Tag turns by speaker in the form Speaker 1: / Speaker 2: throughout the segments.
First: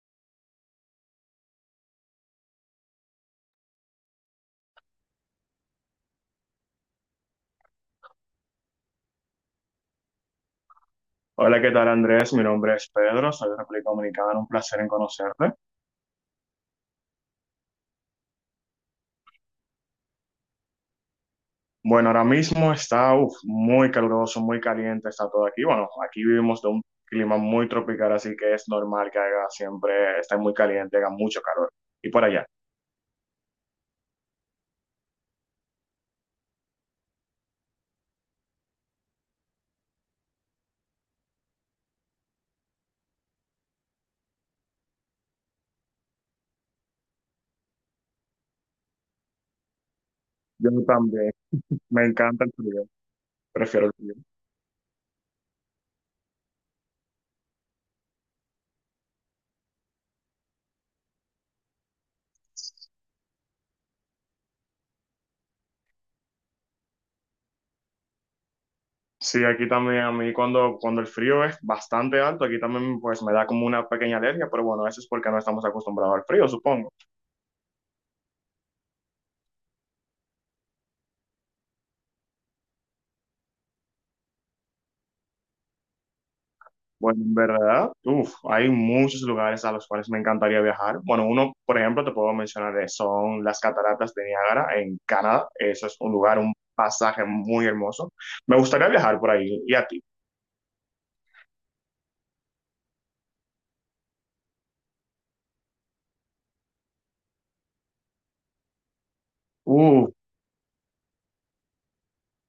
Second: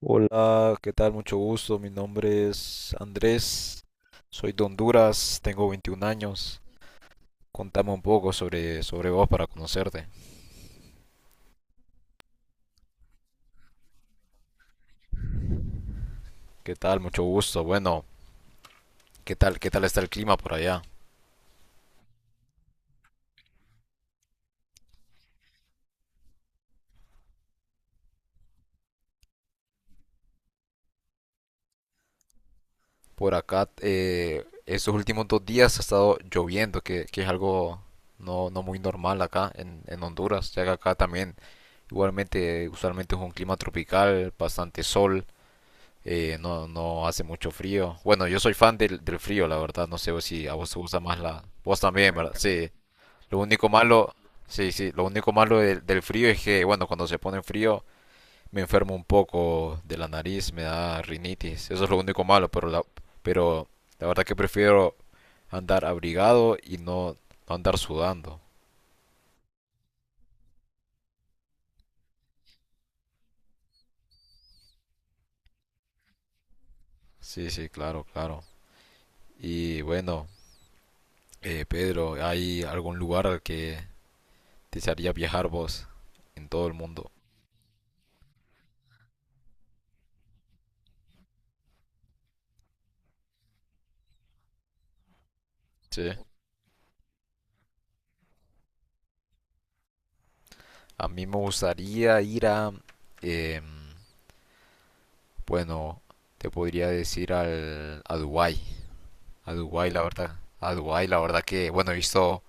Speaker 1: Hola, ¿qué tal? Mucho gusto. Mi nombre es Andrés. Soy de Honduras, tengo 21 años. Contame un poco sobre vos para conocerte.
Speaker 2: Hola, ¿qué tal, Andrés? Mi nombre es Pedro, soy de República Dominicana, un placer en conocerte.
Speaker 1: ¿Qué tal? Mucho gusto. Bueno, ¿qué tal? ¿Qué tal está el clima por allá?
Speaker 2: Bueno, ahora mismo está uf, muy caluroso, muy caliente, está todo aquí. Bueno, aquí vivimos de un clima muy tropical, así que es normal que haga siempre, esté muy caliente, haga mucho calor. Y por allá,
Speaker 1: Por acá, estos últimos dos días ha estado lloviendo, que es algo no muy normal acá en Honduras, ya que acá también igualmente usualmente es un clima tropical, bastante sol, no hace mucho frío. Bueno, yo soy fan del frío, la verdad. No sé si a vos
Speaker 2: yo
Speaker 1: te gusta más
Speaker 2: también,
Speaker 1: la. Vos
Speaker 2: me
Speaker 1: también, ¿verdad?
Speaker 2: encanta el
Speaker 1: Sí.
Speaker 2: frío,
Speaker 1: Lo único
Speaker 2: prefiero el frío.
Speaker 1: malo. Sí, sí, lo único malo del frío es que, bueno, cuando se pone frío me enfermo un poco de la nariz, me da rinitis. Eso es lo único malo, pero la verdad que prefiero andar abrigado y no andar sudando.
Speaker 2: Sí, aquí también a mí cuando el frío es bastante alto, aquí también pues me da como una pequeña alergia, pero bueno, eso es porque no estamos acostumbrados al frío, supongo.
Speaker 1: Sí, sí, claro, claro. Y bueno, Pedro, ¿hay algún lugar al que desearías viajar vos en todo el mundo?
Speaker 2: Bueno, en verdad, uf, hay muchos lugares a los cuales me encantaría viajar. Bueno, uno, por ejemplo, te puedo mencionar, son las cataratas de Niágara en Canadá. Eso es
Speaker 1: Sí.
Speaker 2: un lugar, un pasaje muy hermoso. Me gustaría viajar por ahí. ¿Y a ti?
Speaker 1: A mí me gustaría ir a, em, bueno, te podría decir a Dubái. A Dubái, la
Speaker 2: Uf,
Speaker 1: verdad. A Dubái, la verdad que, bueno, he visto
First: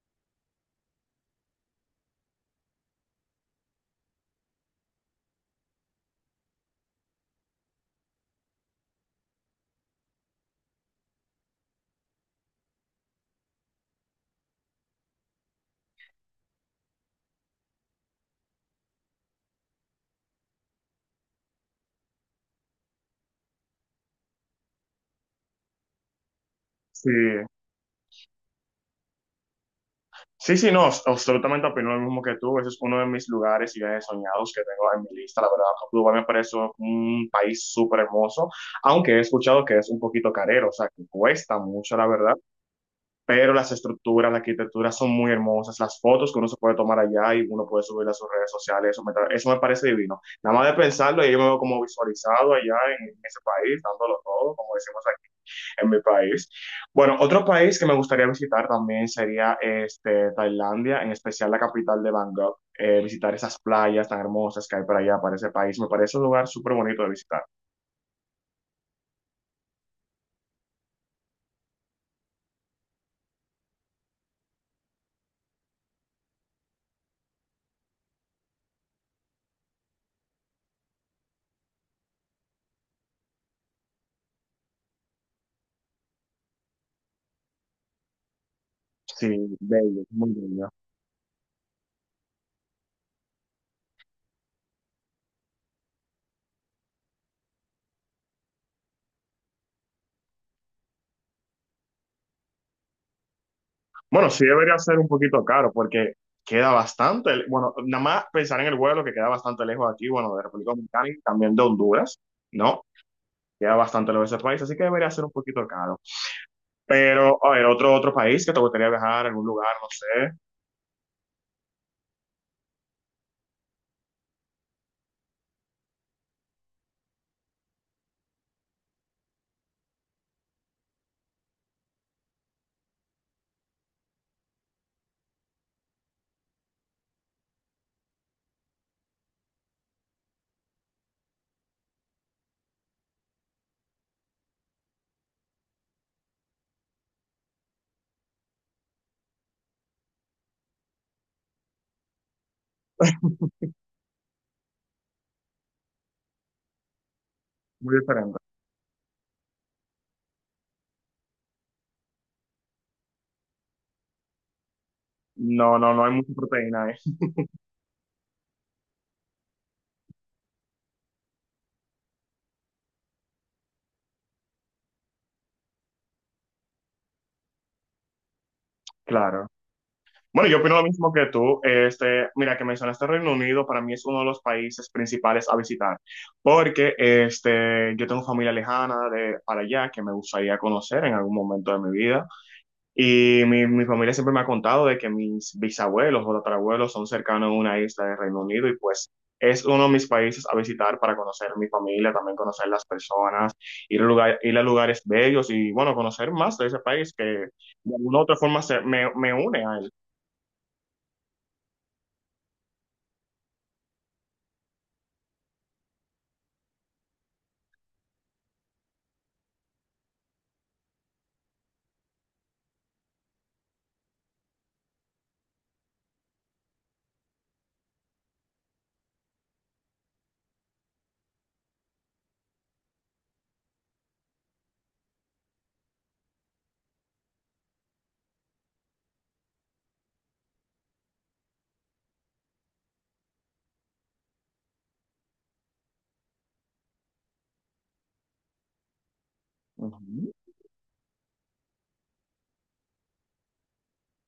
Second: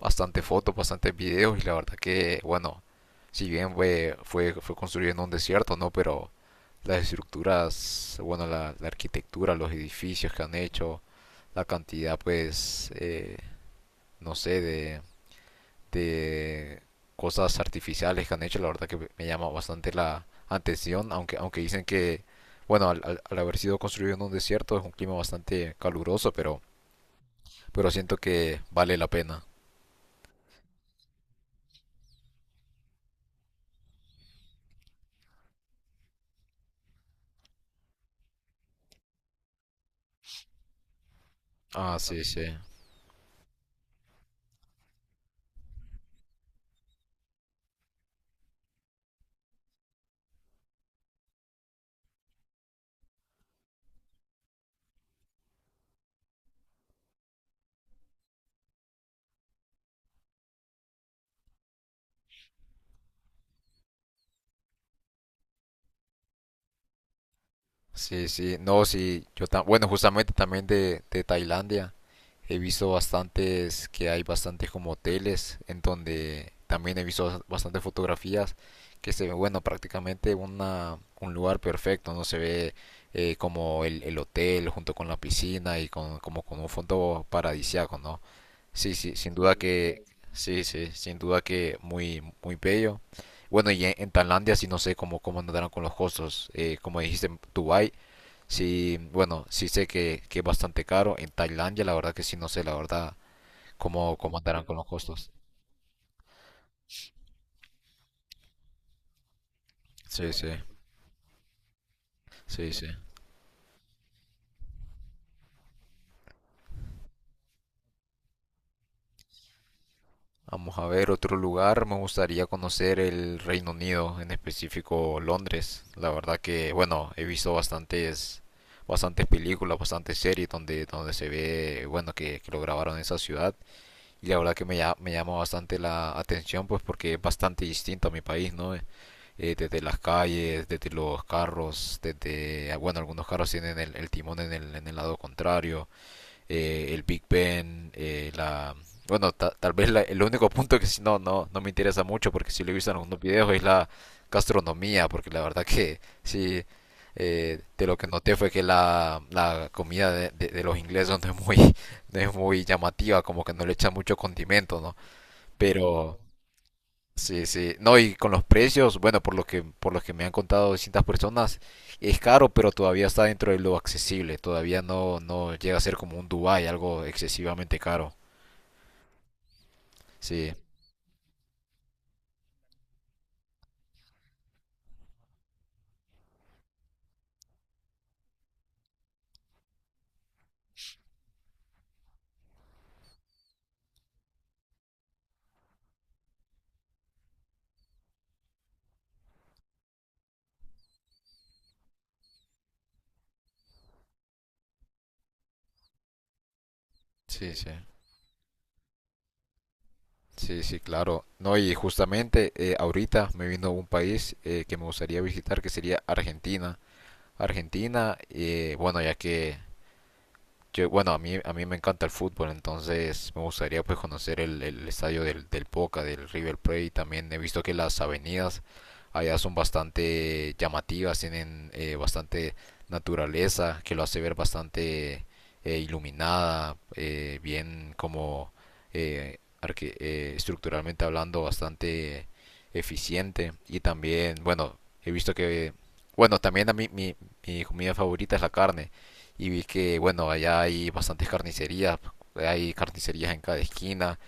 Speaker 1: bastante fotos, bastantes videos y la verdad que, bueno, si bien fue construido en un desierto, ¿no? Pero las estructuras, bueno, la arquitectura, los edificios que han hecho, la cantidad, pues, no sé, de cosas artificiales que han hecho, la verdad que me llama bastante la atención, aunque dicen que, bueno, al haber sido construido en un desierto es un clima bastante caluroso, pero,
Speaker 2: sí.
Speaker 1: pero siento que vale la pena.
Speaker 2: Sí, sí, no, absolutamente opino lo mismo que tú. Ese es uno de mis lugares y viajes soñados que tengo en mi lista. La verdad, Cuba me parece un país súper hermoso, aunque he escuchado que es un poquito carero, o sea, que cuesta mucho,
Speaker 1: Ah,
Speaker 2: la
Speaker 1: sí,
Speaker 2: verdad.
Speaker 1: sí.
Speaker 2: Pero las estructuras, la arquitectura son muy hermosas, las fotos que uno se puede tomar allá y uno puede subir a sus redes sociales, eso me, eso me parece divino. Nada más de pensarlo, y yo me veo como visualizado allá en ese país, dándolo todo, como decimos aquí en mi país. Bueno, otro país que me gustaría visitar también sería este, Tailandia, en especial la capital de Bangkok. Visitar esas playas tan hermosas que hay para allá, para ese país, me parece un lugar súper bonito de visitar.
Speaker 1: Sí, sí. No, sí, bueno, justamente también de Tailandia. He visto bastantes, que hay bastantes como hoteles en donde también he visto bastantes fotografías que se ve, bueno, prácticamente un lugar perfecto, ¿no? Se ve, como el hotel junto con la piscina y como con un fondo paradisiaco, ¿no? Sí, sí, sin duda
Speaker 2: Sí,
Speaker 1: que,
Speaker 2: bello, muy
Speaker 1: sí,
Speaker 2: bello.
Speaker 1: sí, sin duda que muy, muy bello. Bueno, y en Tailandia sí no sé cómo andarán con los costos. Como dijiste, en Dubái. Sí, bueno, sí sé que es bastante caro. En Tailandia, la verdad que sí, no sé, la verdad, cómo,
Speaker 2: Bueno,
Speaker 1: cómo
Speaker 2: sí
Speaker 1: andarán con
Speaker 2: debería
Speaker 1: los
Speaker 2: ser un
Speaker 1: costos.
Speaker 2: poquito caro porque queda bastante, bueno, nada más pensar en el vuelo que queda bastante lejos de aquí,
Speaker 1: Sí,
Speaker 2: bueno, de
Speaker 1: sí,
Speaker 2: República Dominicana y también de Honduras,
Speaker 1: sí,
Speaker 2: ¿no?
Speaker 1: sí.
Speaker 2: Queda bastante lejos de ese país, así que debería ser un poquito caro. Pero, a ver, otro, otro país que te gustaría viajar, algún lugar, no sé,
Speaker 1: Vamos a ver otro lugar. Me gustaría conocer el Reino Unido, en específico Londres. La verdad que, bueno, he visto bastantes películas, bastantes series donde se ve, bueno, que lo grabaron en esa ciudad. Y la verdad que me llama bastante la atención, pues porque es bastante distinto a mi país, ¿no? Desde las calles, desde los carros, desde, ah, bueno, algunos carros tienen el timón en el lado contrario, el Big Ben, la. Bueno, tal vez el único punto que sí no me interesa mucho, porque sí lo he visto en algunos videos, es la gastronomía, porque la verdad que sí, de lo
Speaker 2: muy
Speaker 1: que noté
Speaker 2: diferente.
Speaker 1: fue que la comida de los ingleses no es muy, llamativa, como que no le echan mucho condimento, ¿no?
Speaker 2: No, no, no hay
Speaker 1: Pero.
Speaker 2: mucha proteína ahí.
Speaker 1: Sí, sí. No, y con los precios, bueno, por lo que me han contado distintas personas, es caro, pero todavía está dentro de lo accesible. Todavía no llega a ser como un Dubai, algo excesivamente caro.
Speaker 2: Claro. Bueno,
Speaker 1: Sí,
Speaker 2: yo opino lo mismo que tú. Este, mira, que mencionaste Reino Unido, para mí es uno de los países principales a visitar, porque este, yo tengo familia lejana de para allá que me gustaría conocer en algún momento de mi vida. Y mi familia siempre me ha contado de que mis bisabuelos o tatarabuelos son cercanos a una isla de Reino Unido y pues es uno de mis países a visitar para conocer mi familia, también conocer las personas, ir a, lugar, ir a lugares bellos y bueno, conocer más de ese país que de
Speaker 1: sí, sí.
Speaker 2: alguna u otra forma se, me une a él.
Speaker 1: Sí, sí, claro. No, y justamente ahorita me vino un país que me gustaría visitar, que sería Argentina. Argentina, bueno, ya que. Yo, bueno, a mí me encanta el fútbol, entonces me gustaría pues conocer el estadio del Boca, del River Plate. También he visto que las avenidas allá son bastante llamativas, tienen bastante naturaleza, que lo hace ver bastante, iluminada, bien como, estructuralmente hablando bastante eficiente. Y también, bueno, he visto que, bueno, también a mí mi comida favorita es la carne y vi que, bueno,
Speaker 2: Ujú.
Speaker 1: allá hay bastantes carnicerías, hay carnicerías en cada esquina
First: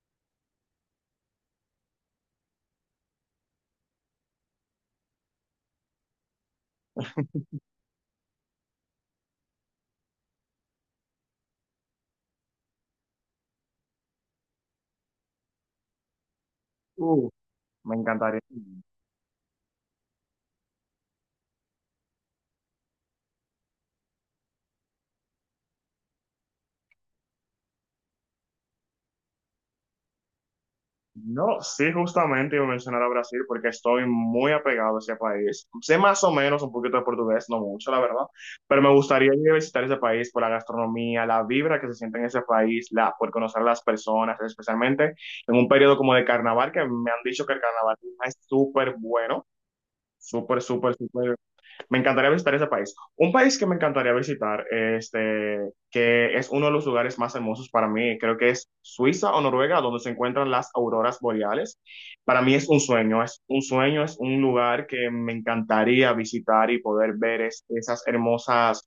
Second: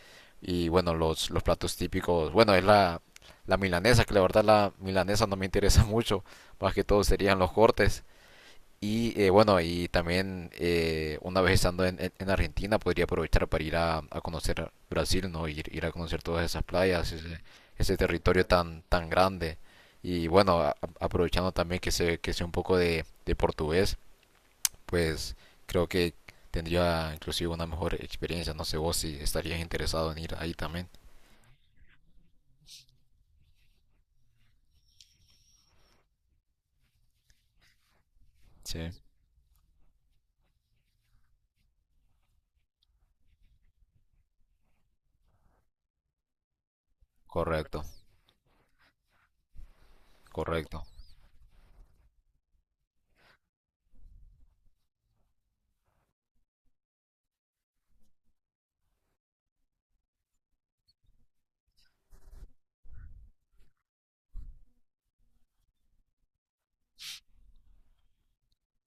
Speaker 1: y, bueno, los platos típicos, bueno, es la milanesa, que la verdad la milanesa no me interesa mucho, más que todo serían los cortes. Y bueno, y también una vez estando en Argentina podría aprovechar para ir a conocer Brasil, ¿no? Ir a conocer todas esas playas,
Speaker 2: Uh,
Speaker 1: ese
Speaker 2: me encantaría.
Speaker 1: territorio tan, tan grande. Y bueno, aprovechando también que sé un poco de portugués, pues creo que tendría inclusive una mejor experiencia. No sé vos si estarías interesado en ir ahí también.
Speaker 2: No, sí, justamente iba a mencionar a Brasil porque estoy muy apegado a ese país. Sé más o menos un poquito de portugués, no mucho, la verdad,
Speaker 1: Sí,
Speaker 2: pero me gustaría ir a visitar ese país por la gastronomía, la vibra que se siente en ese país, la, por conocer a las personas, especialmente en un periodo como de carnaval, que me han dicho que el
Speaker 1: correcto,
Speaker 2: carnaval es súper bueno, súper,
Speaker 1: correcto.
Speaker 2: súper, súper. Me encantaría visitar ese país. Un país que me encantaría visitar, este, que es uno de los lugares más hermosos para mí, creo que es Suiza o Noruega, donde se encuentran las auroras boreales. Para mí es un sueño, es un sueño, es un lugar que me encantaría visitar y poder ver esas hermosas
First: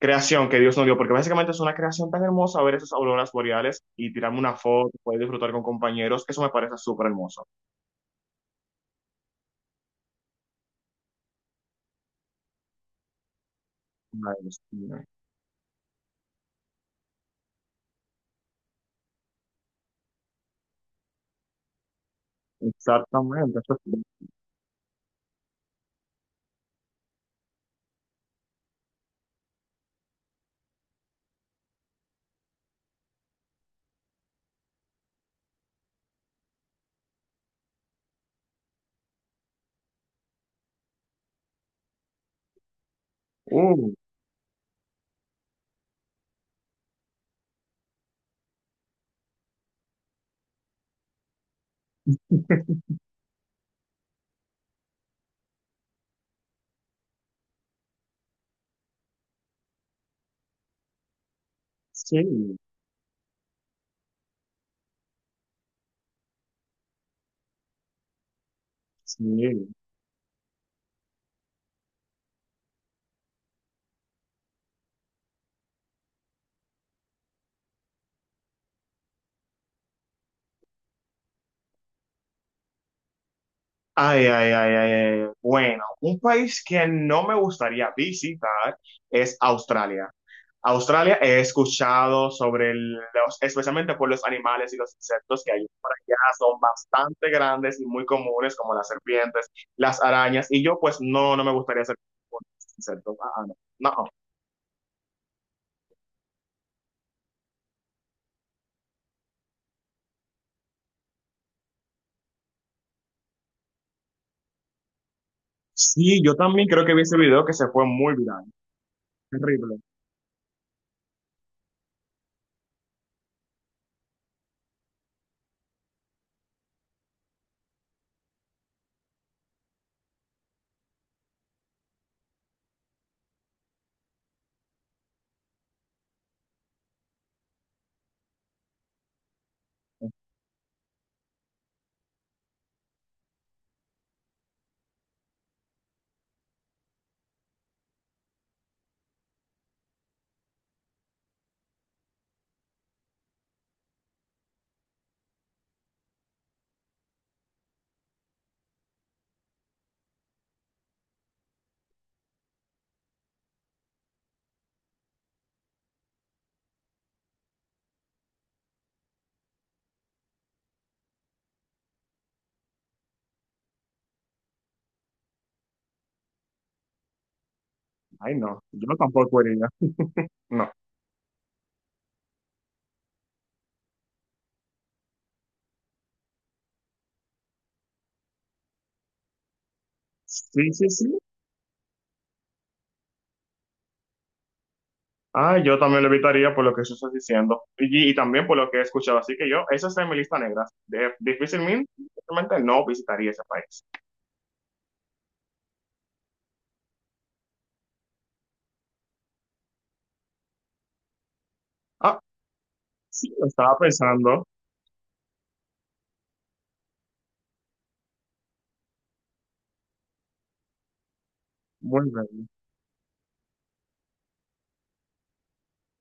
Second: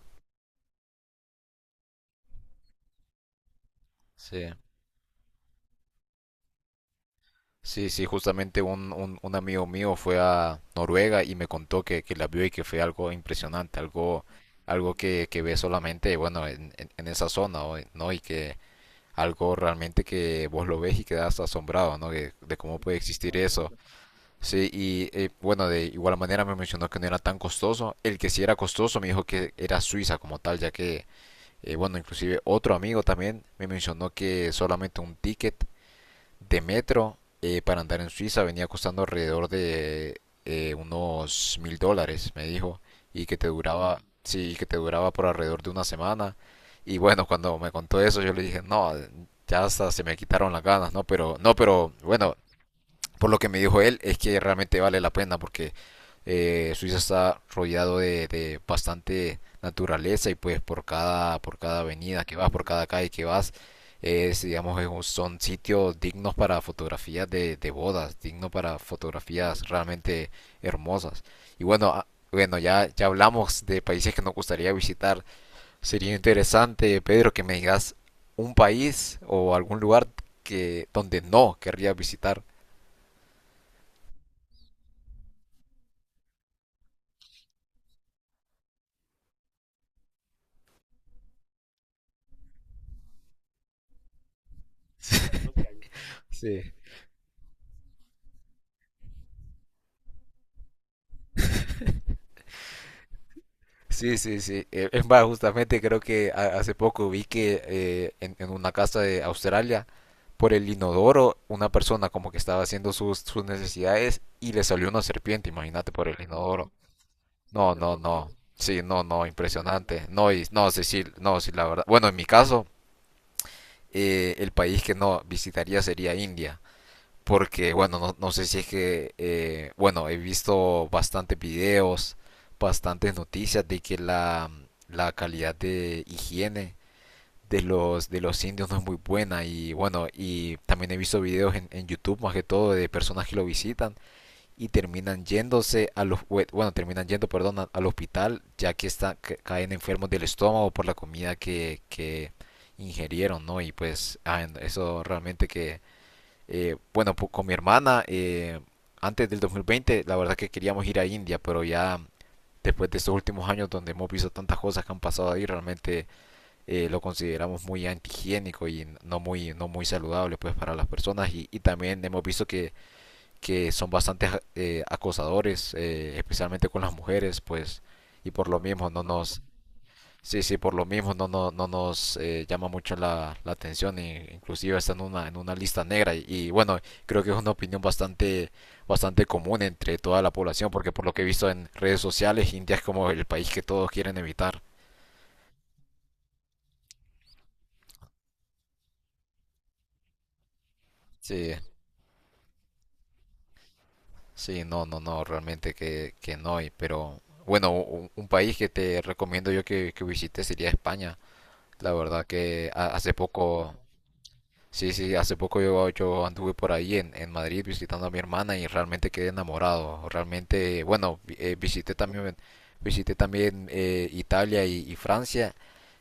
Speaker 2: creación que Dios nos dio, porque básicamente es una creación tan hermosa ver esas auroras boreales y tirarme
Speaker 1: Sí.
Speaker 2: una foto, poder disfrutar con compañeros, eso me parece súper hermoso.
Speaker 1: Sí, sí, justamente un amigo mío fue a Noruega y me contó que la vio y que fue algo impresionante, algo,
Speaker 2: Ay, Dios
Speaker 1: algo
Speaker 2: mío.
Speaker 1: que ve solamente, bueno, en esa zona, ¿no? Y que algo realmente que vos lo ves y quedas asombrado, ¿no? De cómo puede existir
Speaker 2: Exactamente,
Speaker 1: eso.
Speaker 2: eso sí.
Speaker 1: Sí, y bueno, de igual manera me mencionó que no era tan costoso. El que sí era costoso me dijo que era Suiza como tal, ya que, bueno, inclusive otro amigo también me mencionó que solamente un ticket de metro, para andar en Suiza venía costando alrededor de, unos 1.000 dólares, me dijo, y que te
Speaker 2: Uh,
Speaker 1: duraba, sí, y que te duraba por alrededor de una semana. Y bueno, cuando me contó eso, yo le dije, no, ya hasta se me quitaron las ganas, no, pero, no, pero bueno, por lo que me dijo él, es que realmente vale la pena porque Suiza está rodeado de bastante naturaleza y pues por cada avenida que vas,
Speaker 2: sí.
Speaker 1: por cada calle que vas, digamos, son sitios dignos para fotografías de bodas, dignos para
Speaker 2: Sí.
Speaker 1: fotografías realmente hermosas. Y bueno, ah, bueno, ya hablamos de países que nos gustaría visitar. Sería interesante, Pedro, que me digas un país o algún lugar que donde no querría visitar.
Speaker 2: Ay, ay, ay, ay, ay. Bueno, un país que no me gustaría visitar es Australia. Australia he escuchado sobre los, especialmente por los animales y los insectos que hay por allá, son
Speaker 1: Sí,
Speaker 2: bastante grandes y muy comunes, como las serpientes, las arañas, y yo pues no, no me gustaría ser un insecto. Ah, ah, no. No.
Speaker 1: sí, sí, sí. Es más, justamente creo que hace poco vi que en una casa de Australia, por el inodoro, una persona como que estaba haciendo sus necesidades y le salió una serpiente, imagínate, por el
Speaker 2: Sí, yo también
Speaker 1: inodoro.
Speaker 2: creo que vi ese video que se
Speaker 1: No,
Speaker 2: fue
Speaker 1: no,
Speaker 2: muy
Speaker 1: no.
Speaker 2: viral.
Speaker 1: Sí, no, no,
Speaker 2: Terrible.
Speaker 1: impresionante. No, y, no, Cecil, no, sí, la verdad. Bueno, en mi caso, el país que no visitaría sería India. Porque, bueno, no sé si es que, bueno, he visto bastantes videos, bastantes noticias de que la calidad de higiene de los indios no es muy buena. Y bueno, y también he visto videos en YouTube, más que todo, de personas que lo visitan y terminan yéndose a los, bue- bueno, terminan yendo, perdón, al hospital, ya que caen enfermos del estómago por la comida que ingerieron, ¿no? Y pues, ah, eso realmente que bueno, pues con mi hermana, antes del 2020, la verdad que queríamos ir a India, pero ya después de estos últimos años donde hemos visto tantas cosas que han pasado ahí, realmente lo consideramos muy antihigiénico y no muy, saludable pues para las personas y, también hemos visto que son bastante, acosadores, especialmente con las mujeres, pues y
Speaker 2: Ay,
Speaker 1: por lo
Speaker 2: no,
Speaker 1: mismo
Speaker 2: yo
Speaker 1: no
Speaker 2: tampoco
Speaker 1: nos,
Speaker 2: iría.
Speaker 1: sí, sí,
Speaker 2: No.
Speaker 1: por lo mismo no nos llama mucho la atención e inclusive está en en una lista negra y bueno, creo que es una opinión bastante común entre toda la población
Speaker 2: Sí, sí,
Speaker 1: porque por lo
Speaker 2: sí.
Speaker 1: que he visto en redes sociales, India es como el país que todos quieren evitar.
Speaker 2: Ah, yo también lo evitaría por lo que tú estás diciendo y también por lo que he escuchado. Así que yo, esa está en mi lista negra.
Speaker 1: Sí,
Speaker 2: Difícilmente, difícilmente no visitaría ese país.
Speaker 1: sí, no, no, no, realmente que, no, pero bueno, un país que te recomiendo yo que visites sería España. La
Speaker 2: Ah,
Speaker 1: verdad que hace
Speaker 2: sí, lo
Speaker 1: poco.
Speaker 2: estaba pensando.
Speaker 1: Sí, sí, hace poco yo anduve por ahí en Madrid visitando a mi hermana y realmente quedé enamorado. Realmente, bueno, vi- eh, visité
Speaker 2: Muy
Speaker 1: también,
Speaker 2: bien.
Speaker 1: visité también Italia y Francia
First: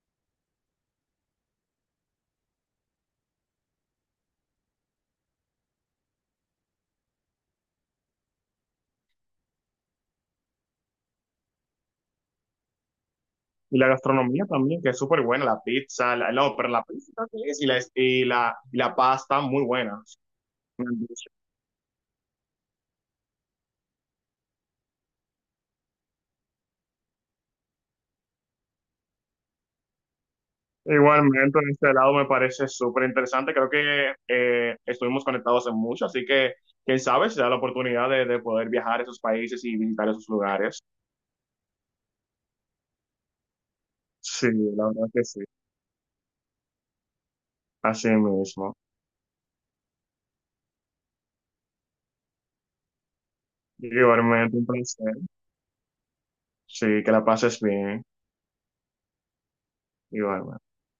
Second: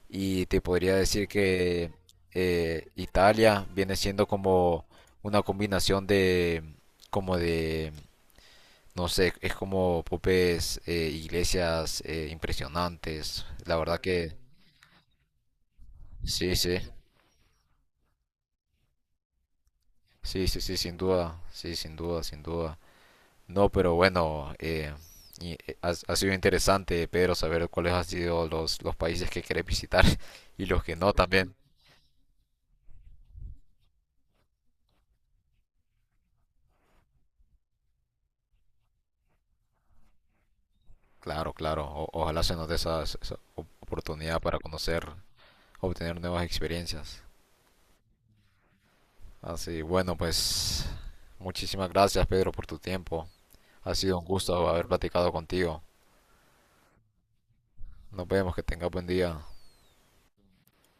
Speaker 1: y te podría decir que Italia viene siendo como una combinación como de, no sé, es como popes, iglesias impresionantes. La
Speaker 2: Y la
Speaker 1: verdad que
Speaker 2: gastronomía también, que es súper buena. La pizza, la,
Speaker 1: sí,
Speaker 2: no, pero
Speaker 1: sí,
Speaker 2: la pizza creo que es y la, y la, y la pasta, muy buenas.
Speaker 1: sí, sí,
Speaker 2: Me han dicho.
Speaker 1: sí, sin duda, sin duda. No, pero bueno, y ha sido interesante, Pedro, saber cuáles han sido los países que querés visitar y los que no también.
Speaker 2: Igualmente, en este lado me parece súper interesante. Creo que estuvimos conectados en mucho, así que quién sabe si da la oportunidad de poder viajar a esos países y visitar esos lugares.
Speaker 1: Claro, claro. Ojalá se nos dé esa oportunidad
Speaker 2: Sí,
Speaker 1: para
Speaker 2: la
Speaker 1: conocer,
Speaker 2: verdad que sí,
Speaker 1: obtener nuevas experiencias.
Speaker 2: así mismo.
Speaker 1: Así, bueno, pues muchísimas gracias, Pedro, por tu tiempo. Ha sido un
Speaker 2: Igualmente un
Speaker 1: gusto haber
Speaker 2: placer.
Speaker 1: platicado contigo.
Speaker 2: Sí, que la pases bien.
Speaker 1: Nos vemos, que tengas buen día.
Speaker 2: Igualmente.